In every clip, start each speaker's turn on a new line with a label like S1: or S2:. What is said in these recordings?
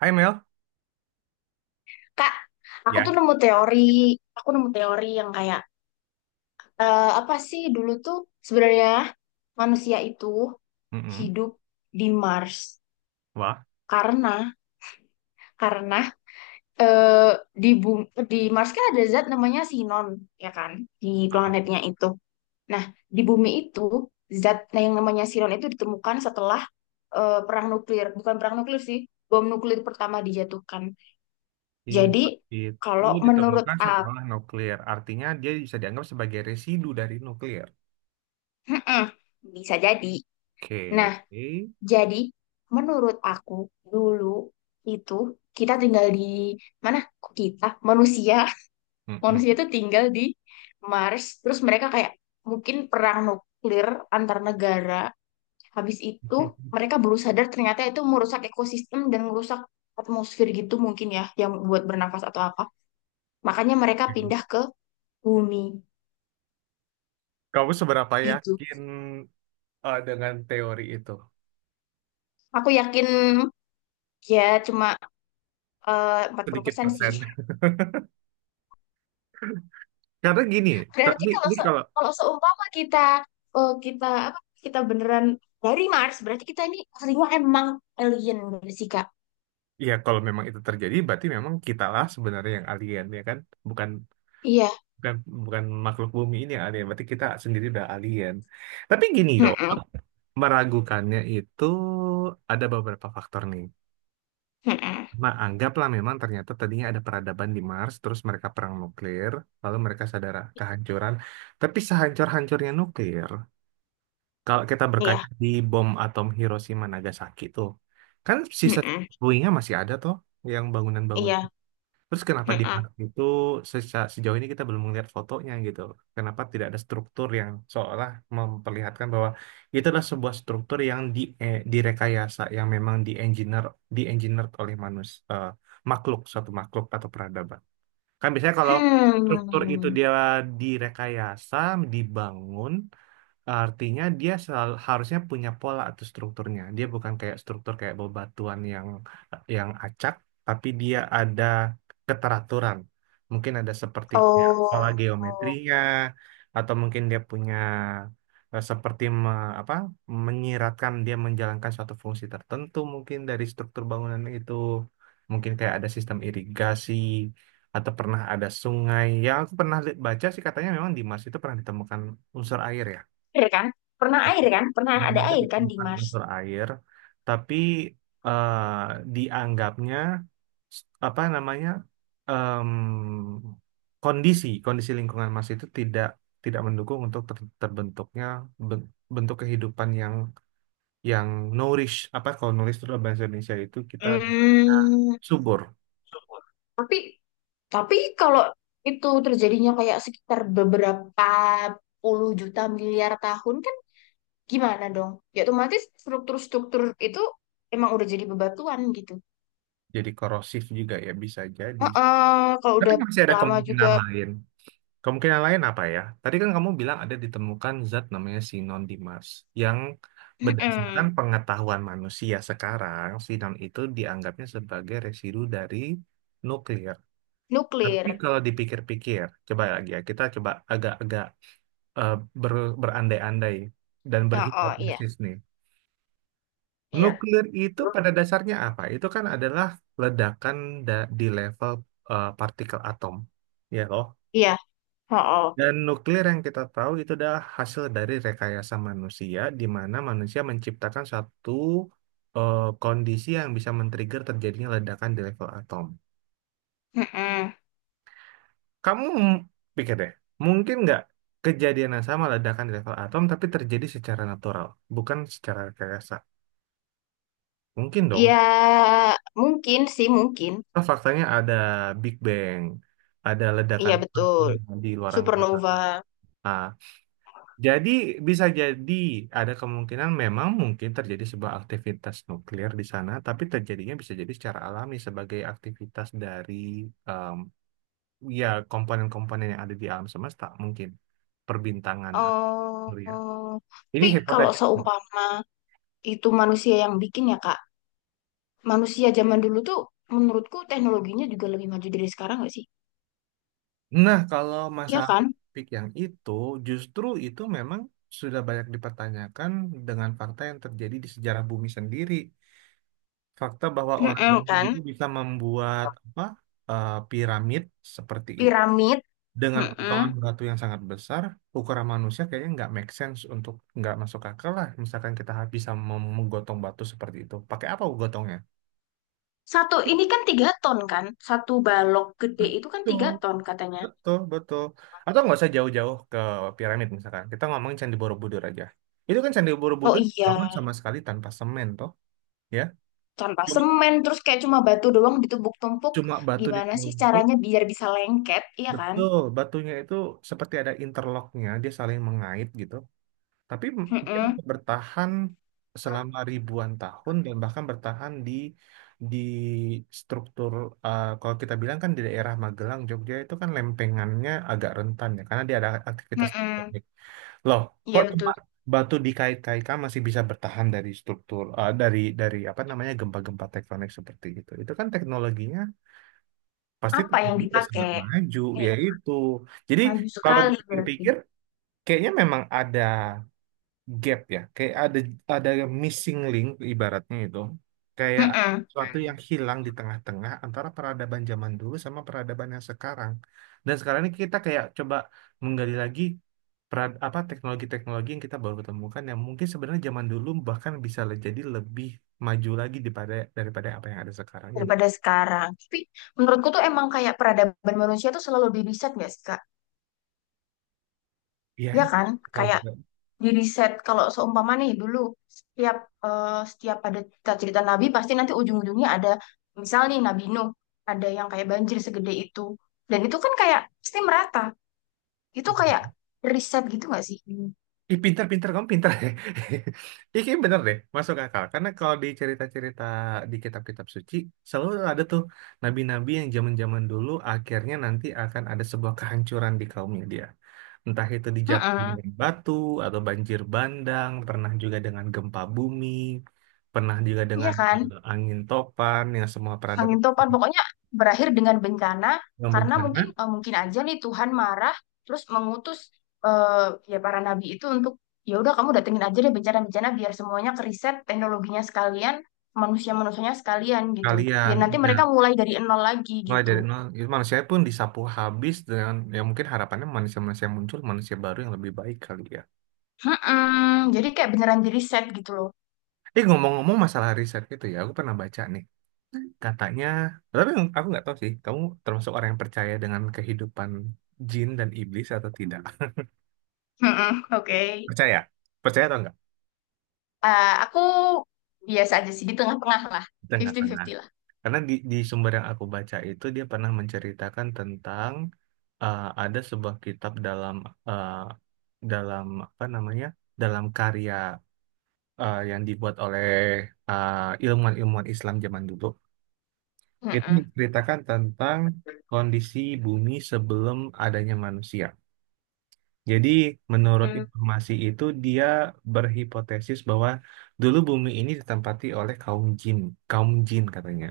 S1: Hai Mel,
S2: Kak, aku
S1: ya,
S2: tuh nemu teori, aku nemu teori yang kayak apa sih dulu tuh sebenarnya manusia itu
S1: mm-mm.
S2: hidup di Mars,
S1: Wah,
S2: karena karena eh, di Mars kan ada zat namanya sinon, ya kan, di
S1: ah,
S2: planetnya itu. Nah, di bumi itu zat, nah, yang namanya sinon itu ditemukan setelah perang nuklir, bukan perang nuklir sih, bom nuklir pertama dijatuhkan. Jadi
S1: infak itu
S2: kalau menurut
S1: ditemukan
S2: aku,
S1: setelah nuklir, artinya dia bisa dianggap sebagai residu dari nuklir.
S2: bisa jadi.
S1: Oke,
S2: Nah, jadi, menurut aku dulu itu kita tinggal di mana? Kok kita manusia,
S1: mm-mm.
S2: manusia itu tinggal di Mars. Terus mereka kayak mungkin perang nuklir antar negara. Habis itu mereka baru sadar ternyata itu merusak ekosistem dan merusak atmosfer, gitu mungkin ya, yang buat bernafas atau apa. Makanya mereka
S1: Oke.
S2: pindah ke bumi
S1: Kamu seberapa
S2: gitu.
S1: yakin dengan teori itu?
S2: Aku yakin ya cuma empat puluh
S1: Sedikit
S2: persen sih.
S1: persen. Karena gini,
S2: Berarti
S1: ini,
S2: kalau
S1: ini kalau
S2: kalau seumpama kita, kita apa kita beneran dari Mars, berarti kita ini aslinya emang alien berarti sih, Kak.
S1: ya kalau memang itu terjadi, berarti memang kitalah sebenarnya yang alien ya kan, bukan
S2: Iya.
S1: bukan bukan makhluk bumi ini yang alien, berarti kita sendiri udah alien. Tapi gini loh.
S2: Mm-mm.
S1: Meragukannya itu ada beberapa faktor nih.
S2: Mm-mm.
S1: Nah, anggaplah memang ternyata tadinya ada peradaban di Mars, terus mereka perang nuklir, lalu mereka sadar kehancuran. Tapi sehancur-hancurnya nuklir, kalau kita berkaca
S2: Iya.
S1: di bom atom Hiroshima Nagasaki tuh, kan sisa
S2: Mm-mm.
S1: puingnya masih ada toh, yang bangunan-bangunan.
S2: Iya.
S1: Terus kenapa di
S2: Mm-mm.
S1: park itu sejauh ini kita belum melihat fotonya gitu? Kenapa tidak ada struktur yang seolah memperlihatkan bahwa itu adalah sebuah struktur yang direkayasa, yang memang di engineer, di engineered oleh makhluk, suatu makhluk atau peradaban. Kan biasanya kalau
S2: Hmm.
S1: struktur itu
S2: Hmm.
S1: dia direkayasa, dibangun. Artinya dia selalu, harusnya punya pola atau strukturnya. Dia bukan kayak struktur kayak bebatuan yang acak, tapi dia ada keteraturan. Mungkin ada seperti pola
S2: Oh.
S1: geometrinya, atau mungkin dia punya seperti apa menyiratkan dia menjalankan suatu fungsi tertentu mungkin dari struktur bangunan itu. Mungkin kayak ada sistem irigasi atau pernah ada sungai. Yang aku pernah baca sih katanya memang di Mars itu pernah ditemukan unsur air ya.
S2: Air kan? Pernah air kan? Pernah
S1: Belum
S2: ada
S1: ada
S2: air kan di
S1: ditemukan
S2: Mars?
S1: unsur air, tapi eh, dianggapnya apa namanya em, kondisi kondisi lingkungan Mas itu tidak tidak mendukung untuk terbentuknya ben- bentuk kehidupan yang nourish apa kalau nulis itu dalam bahasa Indonesia itu kita
S2: Hmm.
S1: subur
S2: Tapi tapi kalau itu terjadinya kayak sekitar beberapa puluh juta miliar tahun kan. Gimana dong? Ya otomatis struktur-struktur itu emang udah jadi bebatuan gitu.
S1: jadi korosif juga ya bisa jadi
S2: Heeh, kalau
S1: tapi
S2: udah
S1: masih ada
S2: lama juga.
S1: kemungkinan lain. Kemungkinan lain apa ya? Tadi kan kamu bilang ada ditemukan zat namanya sinon Dimas yang berdasarkan
S2: Heeh,
S1: pengetahuan manusia sekarang, sinon itu dianggapnya sebagai residu dari nuklir. Tapi
S2: nuklir.
S1: kalau dipikir-pikir, coba lagi ya, kita coba agak-agak eh, berandai-andai dan
S2: Heeh, iya.
S1: berhipotesis nih.
S2: Iya.
S1: Nuklir itu
S2: Lu.
S1: pada dasarnya apa? Itu kan adalah ledakan di level partikel atom. Ya loh.
S2: Iya, heeh.
S1: Dan nuklir yang kita tahu itu adalah hasil dari rekayasa manusia, di mana manusia menciptakan satu kondisi yang bisa men-trigger terjadinya ledakan di level atom.
S2: Heeh.
S1: Kamu pikir deh, mungkin nggak kejadian yang sama ledakan di level atom, tapi terjadi secara natural, bukan secara rekayasa? Mungkin dong.
S2: Ya mungkin sih mungkin.
S1: Karena faktanya ada Big Bang, ada ledakan
S2: Iya betul.
S1: di luar
S2: Supernova.
S1: angkasa. Jadi bisa jadi ada kemungkinan memang mungkin terjadi sebuah aktivitas nuklir di sana, tapi terjadinya bisa jadi secara alami sebagai aktivitas dari em, ya komponen-komponen yang ada di alam semesta mungkin perbintangan atau surya.
S2: Oh,
S1: Ini
S2: tapi kalau
S1: hipotesis.
S2: seumpama itu manusia yang bikin ya, Kak, manusia zaman dulu tuh menurutku teknologinya juga lebih maju dari sekarang, nggak sih?
S1: Nah, kalau
S2: Iya
S1: masalah
S2: kan?
S1: topik yang itu justru itu memang sudah banyak dipertanyakan dengan fakta yang terjadi di sejarah bumi sendiri. Fakta bahwa orang
S2: Heeh,
S1: origami
S2: kan?
S1: dulu bisa membuat apa piramid seperti itu
S2: Piramid.
S1: dengan potongan
S2: Mm-mm.
S1: batu yang sangat besar, ukuran manusia kayaknya nggak make sense untuk nggak masuk akal lah. Misalkan kita bisa menggotong batu seperti itu, pakai apa gotongnya?
S2: Satu ini kan 3 ton kan, satu balok gede itu kan tiga
S1: Betul,
S2: ton katanya.
S1: betul, betul. Atau nggak usah jauh-jauh ke piramid misalkan. Kita ngomongin Candi Borobudur aja. Itu kan Candi
S2: Oh
S1: Borobudur bangun
S2: iya,
S1: sama sekali tanpa semen toh, ya.
S2: tanpa
S1: Cuma,
S2: semen terus kayak cuma batu doang ditumpuk-tumpuk.
S1: cuma batu
S2: Gimana sih
S1: ditumpu.
S2: caranya biar bisa lengket, iya kan?
S1: Betul, batunya itu seperti ada interlocknya, dia saling mengait gitu. Tapi dia
S2: Mm-mm.
S1: bisa bertahan selama ribuan tahun dan bahkan bertahan di struktur kalau kita bilang kan di daerah Magelang, Jogja itu kan lempengannya agak rentan ya karena dia ada aktivitas
S2: Mm-mm.
S1: tektonik. Loh,
S2: Iya
S1: kok
S2: betul.
S1: tempat batu dikait-kaitkan masih bisa bertahan dari struktur eh, dari apa namanya gempa-gempa tektonik seperti itu. Itu kan teknologinya pasti
S2: Apa yang
S1: Tuhan udah sangat
S2: dipakai?
S1: maju ya
S2: Kayak
S1: itu. Jadi
S2: maju
S1: kalau
S2: sekali berarti.
S1: dipikir-pikir kayaknya memang ada gap ya, kayak ada missing link ibaratnya itu. Kayak
S2: Mm-mm.
S1: suatu yang hilang di tengah-tengah antara peradaban zaman dulu sama peradaban yang sekarang. Dan sekarang ini kita kayak coba menggali lagi apa teknologi-teknologi yang kita baru temukan yang mungkin sebenarnya zaman dulu bahkan bisa jadi lebih maju lagi daripada daripada apa yang ada sekarang ya nggak?
S2: Daripada sekarang. Tapi menurutku tuh emang kayak peradaban manusia tuh selalu lebih riset, nggak sih, Kak?
S1: Iya,
S2: Iya
S1: ya,
S2: kan?
S1: kalau
S2: Kayak
S1: juga.
S2: di riset kalau seumpama nih dulu setiap setiap ada cerita-cerita nabi pasti nanti ujung-ujungnya ada misal nih Nabi Nuh, ada yang kayak banjir segede itu, dan itu kan kayak pasti merata, itu kayak riset gitu nggak sih? Mm.
S1: Ih, pinter-pinter kamu pinter ya. Ih, kayaknya bener deh, masuk akal. Karena kalau di cerita-cerita di kitab-kitab suci, selalu ada tuh nabi-nabi yang zaman-zaman dulu akhirnya nanti akan ada sebuah kehancuran di kaumnya dia. Entah itu dijatuhin
S2: Mm.
S1: dari batu atau banjir bandang, pernah juga dengan gempa bumi, pernah juga
S2: Iya
S1: dengan
S2: kan?
S1: angin topan yang semua
S2: Angin
S1: peradaban
S2: topan pokoknya berakhir dengan bencana
S1: yang
S2: karena mungkin,
S1: bencana
S2: mungkin aja nih Tuhan marah terus mengutus ya para nabi itu untuk ya udah kamu datengin aja deh bencana-bencana biar semuanya keriset teknologinya sekalian, manusia-manusianya sekalian gitu,
S1: kalian.
S2: biar nanti
S1: Iya,
S2: mereka mulai dari nol lagi
S1: mulai dari
S2: gitu.
S1: nol gitu, manusia pun disapu habis dengan ya mungkin harapannya manusia-manusia yang muncul manusia baru yang lebih baik kali ya
S2: Mm-mm. Jadi kayak beneran di riset gitu loh.
S1: ngomong-ngomong masalah riset itu ya aku pernah baca nih katanya tapi aku nggak tahu sih kamu termasuk orang yang percaya dengan kehidupan jin dan iblis atau tidak
S2: Mm-mm. Oke.
S1: percaya percaya atau enggak
S2: Aku biasa aja sih di tengah-tengah lah,
S1: tengah-tengah
S2: 50-50 lah.
S1: karena di sumber yang aku baca itu dia pernah menceritakan tentang ada sebuah kitab dalam eh, dalam apa namanya dalam karya yang dibuat oleh eh, ilmuwan-ilmuwan Islam zaman dulu itu
S2: Mm-mm.
S1: menceritakan tentang kondisi bumi sebelum adanya manusia. Jadi menurut informasi itu dia berhipotesis bahwa dulu bumi ini ditempati oleh kaum jin katanya.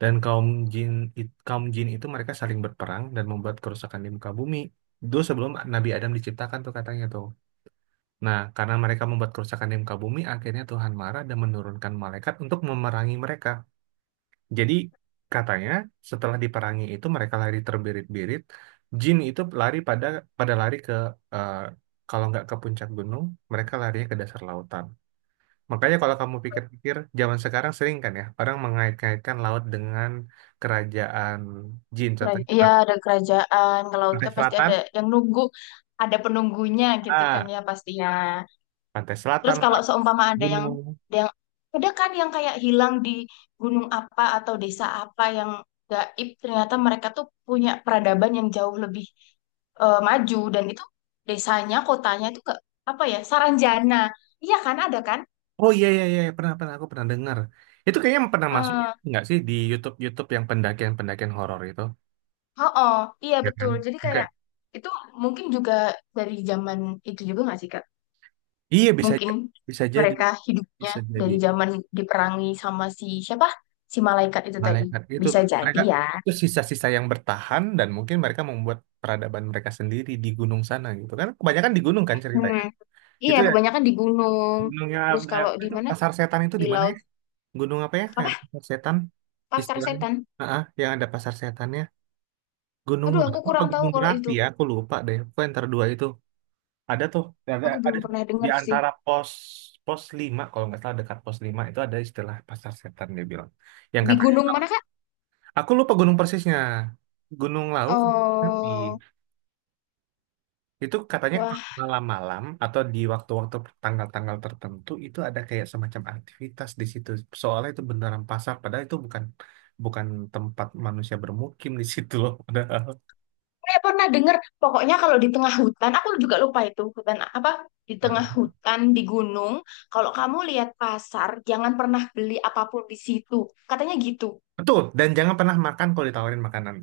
S1: Dan kaum jin kaum jin itu mereka saling berperang dan membuat kerusakan di muka bumi. Dulu sebelum Nabi Adam diciptakan tuh katanya tuh. Nah, karena mereka membuat kerusakan di muka bumi, akhirnya Tuhan marah dan menurunkan malaikat untuk memerangi mereka. Jadi, katanya setelah diperangi itu mereka lari terbirit-birit. Jin itu lari pada pada lari ke eh, kalau nggak ke puncak gunung, mereka larinya ke dasar lautan. Makanya kalau kamu pikir-pikir, zaman sekarang sering kan ya, orang mengait-ngaitkan laut dengan kerajaan jin. Contohnya
S2: Iya ada kerajaan ke laut
S1: Pantai
S2: kan, pasti
S1: Selatan,
S2: ada yang nunggu, ada penunggunya gitu kan
S1: ah,
S2: ya pastinya.
S1: Pantai
S2: Terus
S1: Selatan,
S2: kalau seumpama ada yang
S1: gunung.
S2: ada yang ada kan yang kayak hilang di gunung apa atau desa apa yang gaib, ternyata mereka tuh punya peradaban yang jauh lebih, maju, dan itu desanya, kotanya itu ke apa ya, Saranjana. Iya kan ada kan?
S1: Oh iya iya iya pernah pernah aku pernah dengar. Itu kayaknya pernah masuk
S2: Eh,
S1: nggak sih di YouTube YouTube yang pendakian pendakian horor itu,
S2: oh, oh, iya
S1: ya kan?
S2: betul. Jadi
S1: Oke.
S2: kayak itu mungkin juga dari zaman itu juga nggak sih, Kak?
S1: Iya
S2: Mungkin
S1: bisa jadi
S2: mereka hidupnya
S1: bisa jadi
S2: dari zaman diperangi sama si siapa? Si malaikat itu tadi.
S1: malaikat itu
S2: Bisa
S1: tuh.
S2: jadi
S1: Mereka
S2: ya.
S1: itu sisa-sisa yang bertahan dan mungkin mereka membuat peradaban mereka sendiri di gunung sana gitu kan? Kebanyakan di gunung kan
S2: Hmm.
S1: ceritanya.
S2: Iya,
S1: Itu ya
S2: kebanyakan di gunung.
S1: gunungnya
S2: Terus
S1: ada
S2: kalau di
S1: itu
S2: mana?
S1: pasar setan itu
S2: Di
S1: di mana
S2: laut.
S1: ya? Gunung apa ya? Yang
S2: Apa?
S1: ada pasar setan
S2: Pasar
S1: istilahnya.
S2: setan.
S1: Ah, ah, yang ada pasar setannya. Gunung
S2: Aduh,
S1: apa?
S2: aku kurang tahu
S1: Gunung
S2: kalau itu.
S1: Merapi ya? Aku lupa deh. Pokoknya antara dua itu. Ada tuh.
S2: Aku
S1: Ada
S2: belum
S1: tuh.
S2: pernah
S1: Di
S2: dengar sih.
S1: antara pos pos 5 kalau nggak salah dekat pos 5 itu ada istilah pasar setan dia bilang yang
S2: Di
S1: katanya
S2: gunung mana, Kak?
S1: aku lupa gunung persisnya Gunung Lauk tapi
S2: Oh,
S1: itu katanya kalau
S2: wah.
S1: malam-malam atau di waktu-waktu tanggal-tanggal tertentu itu ada kayak semacam aktivitas di situ soalnya itu beneran pasar padahal itu bukan bukan tempat manusia bermukim di situ loh padahal
S2: Saya pernah dengar. Pokoknya kalau di tengah hutan, aku juga lupa itu. Hutan apa? Di
S1: nah
S2: tengah hutan, di gunung. Kalau kamu lihat pasar, jangan pernah beli apapun di situ. Katanya gitu.
S1: betul dan jangan pernah makan kalau ditawarin makanan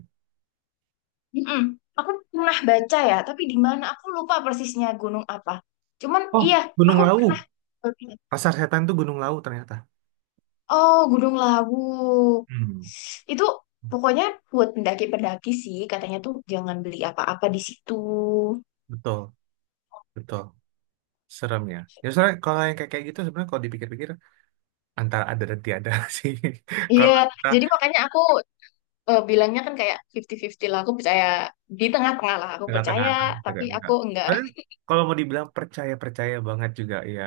S2: Mm-mm. Aku pernah baca ya, tapi di mana aku lupa persisnya gunung apa. Cuman
S1: oh
S2: iya,
S1: Gunung
S2: aku pernah.
S1: Lawu pasar setan tuh Gunung Lawu ternyata.
S2: Oh, Gunung Lawu.
S1: Hmm,
S2: Itu pokoknya buat pendaki-pendaki sih, katanya tuh jangan beli apa-apa di situ.
S1: betul, betul. Serem ya. Ya sebenarnya kalau yang kayak kayak gitu sebenarnya kalau dipikir-pikir antara ada dan tiada sih.
S2: Iya,
S1: Kalau kita
S2: jadi makanya aku bilangnya kan kayak fifty fifty lah, aku percaya di tengah-tengah lah, aku
S1: tengah-tengah
S2: percaya,
S1: antara
S2: tapi
S1: tidak
S2: aku
S1: enggak.
S2: enggak.
S1: Soalnya kalau mau dibilang percaya-percaya banget juga ya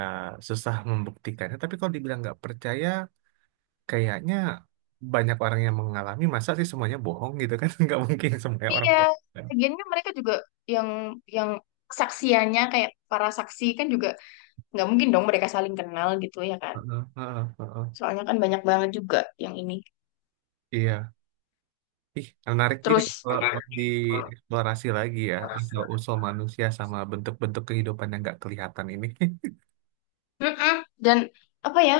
S1: susah membuktikannya. Tapi kalau dibilang nggak percaya, kayaknya banyak orang yang mengalami masa sih semuanya bohong gitu kan. Nggak mungkin semuanya orang
S2: Iya,
S1: bohong. Kan?
S2: lagian kan mereka juga yang yang saksiannya kayak para saksi kan juga nggak mungkin dong mereka saling kenal gitu ya kan,
S1: Heeh, heeh, heeh.
S2: soalnya kan banyak banget juga yang ini.
S1: Iya. Ih, menarik juga ya
S2: Terus
S1: kalau mau dieksplorasi lagi ya asal-usul manusia sama bentuk-bentuk kehidupan yang nggak kelihatan ini.
S2: mm-mm, dan apa ya,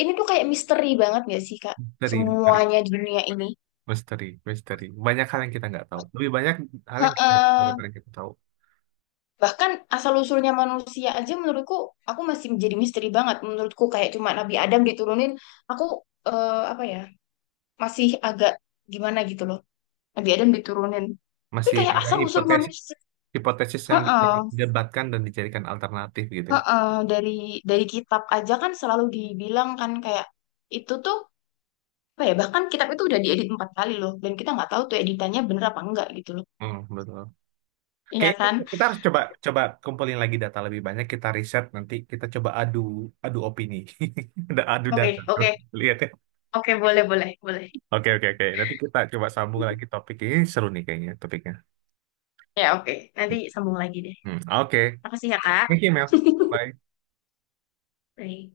S2: ini tuh kayak misteri banget gak sih, Kak,
S1: Misteri, misteri,
S2: semuanya di dunia ini.
S1: misteri, misteri. Banyak hal yang kita nggak tahu. Lebih banyak hal yang kita nggak tahu
S2: Heeh.
S1: daripada yang kita tahu.
S2: Bahkan asal usulnya manusia aja, menurutku aku masih menjadi misteri banget. Menurutku kayak cuma Nabi Adam diturunin, aku, apa ya, masih agak gimana gitu loh. Nabi Adam diturunin, tapi
S1: Masih
S2: kayak
S1: ada
S2: asal usul
S1: hipotesis,
S2: manusia.
S1: hipotesis yang bisa
S2: Heeh.
S1: didebatkan dan dijadikan alternatif gitu ya.
S2: Heeh, dari kitab aja kan selalu dibilang kan kayak itu tuh apa ya, bahkan kitab itu udah diedit 4 kali loh, dan kita nggak tahu tuh editannya bener apa enggak gitu loh,
S1: Hmm, betul.
S2: iya kan.
S1: Kayaknya kita harus coba coba kumpulin lagi data lebih banyak. Kita riset nanti kita coba adu adu opini, ada adu
S2: Oke,
S1: data.
S2: oke,
S1: Lihat. Ya.
S2: oke. Boleh, boleh, boleh.
S1: Oke, oke, oke. Nanti kita coba sambung lagi topik ini. Seru nih kayaknya topiknya.
S2: Ya oke,
S1: Hmm.
S2: nanti sambung lagi deh.
S1: Hmm. Oke.
S2: Makasih ya, Kak.
S1: Thank you, Mel. Bye-bye.
S2: Bye.